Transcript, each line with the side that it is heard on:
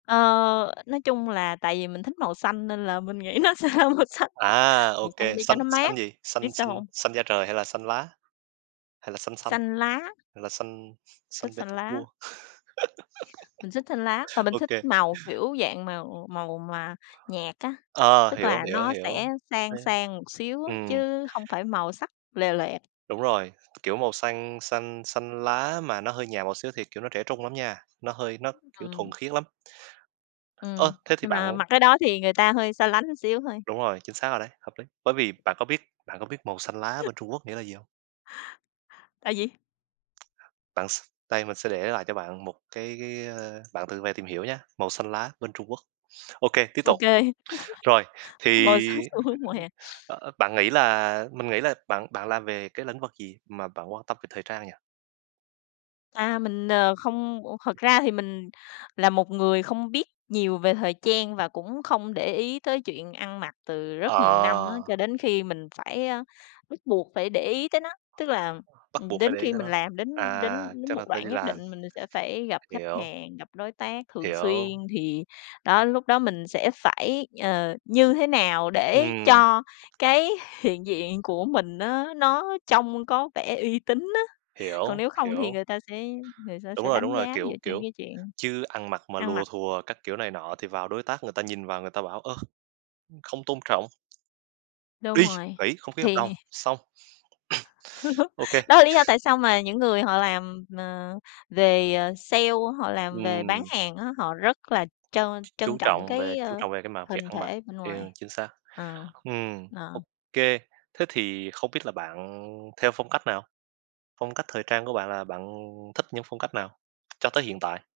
left: Ờ, nói chung là tại vì mình thích màu xanh nên là mình nghĩ nó sẽ ra màu xanh,
right: À,
left: màu
right: OK,
left: xanh đi cho
right: xanh
left: nó
right: xanh
left: mát.
right: gì?
left: Biết
right: Xanh
left: sao
right: xanh
left: hông?
right: xanh da trời, hay là xanh lá? Hay là xanh xanh.
left: Xanh lá.
right: Hay là xanh
left: Thích
right: Saint
left: xanh lá.
right: Petersburg?
left: Mình thích xanh lá và mình
right: OK.
left: thích màu, kiểu, dạng mà, ừm, màu mà nhạt á,
right: Ờ,
left: tức
right: hiểu,
left: là
right: hiểu,
left: nó
right: hiểu.
left: sẽ sang
right: [unintelligible]
left: sang một xíu á,
right: Ừm.
left: chứ hông phải màu sắc lòe loẹt.
right: Đúng rồi. Kiểu màu xanh xanh xanh lá mà nó hơi nhạt một xíu thì, kiểu, nó trẻ trung lắm nha, nó hơi nó, kiểu,
left: Ừm.
right: thuần khiết lắm. Ơ,
left: Ừm.
right: thế thì
left: Nhưng
right: bạn
left: là mặc cái đó thì người ta hơi xa lánh xíu thôi.
right: Đúng rồi, chính xác rồi đấy, hợp lý, bởi vì bạn có biết bạn có biết màu xanh lá bên Trung Quốc nghĩa là gì hông?
left: Tại vì
right: Bạn s đây mình sẽ để lại cho bạn một cái cái, ơ, bạn tự về tìm hiểu nhá, màu xanh lá bên Trung Quốc. OK, tiếp tục.
left: OK.
right: Rồi, thì,
left: Mở sang xu
right: ưm,
left: hướng mùa
right: ưm,
left: hè.
right: ơ, ơ, bạn nghĩ là mình nghĩ là bạn bạn làm về cái lĩnh vực gì mà bạn quan tâm về thời trang nhỉ?
left: A, mình, ờ, không, u thật ra thì mình là một người không biết nhiều về thời trang và cũng không để ý tới chuyện ăn mặc từ rất nhiều năm á.
right: Ờ.
left: Cho đến khi mình phải, ơ, bắt buộc phải để ý tới nó, tức là,
right: Bắt
left: ừm,
right: buộc phải
left: đến
right: để ý
left: khi
right: tới
left: mình
right: nó.
left: làm đến
right: À,
left: đến đến
right: chắc
left: một
right: là t
left: đoạn
right: đi
left: nhất
right: làm.
left: định mình sẽ phải gặp khách
right: Hiểu.
left: hàng, gặp đối tác thường xuyên
right: Hiểu.
left: thì đó lúc đó mình sẽ phải, ờ, như thế nào để
right: Ừm.
left: cho cái hiện diện của mình á, nó trông có vẻ uy tín á. Còn
right: Hiểu.
left: nếu không thì
right: Hiểu.
left: người ta sẽ người ta
right: Đúng
left: sẽ
right: rồi, đúng
left: đánh
right: rồi,
left: giá dựa
right: kiểu,
left: trên
right: kiểu,
left: cái chuyện
right: chứ ăn mặc mà
left: ăn
right: lùa
left: mặc.
right: thùa các kiểu này nọ thì vào đối tác người ta nhìn vào người ta bảo, ơ, ưm, không tôn trọng.
left: Đúng
right: Đi,
left: rồi.
right: nghỉ, không ký
left: Thì
right: hợp đồng, xong. OK. OK.
left: Đó là lý do tại sao mà những người họ làm, ờ, về, ờ, sale, họ làm về bán
right: Ừm.
left: hàng á, họ rất là trân
right: Chú
left: trân trọng
right: trọng về
left: cái,
right: chú
left: ơ,
right: trọng về cái mặt việc
left: hình
right: ăn mặc.
left: thể bên
right: Kê, ơ,
left: ngoài.
right: chính xác.
left: Ờ.
right: Ừm.
left: Ờ.
right: OK. Thế thì không biết là bạn theo phong cách nào? Phong cách thời trang của bạn là bạn thích những phong cách nào cho tới hiện tại?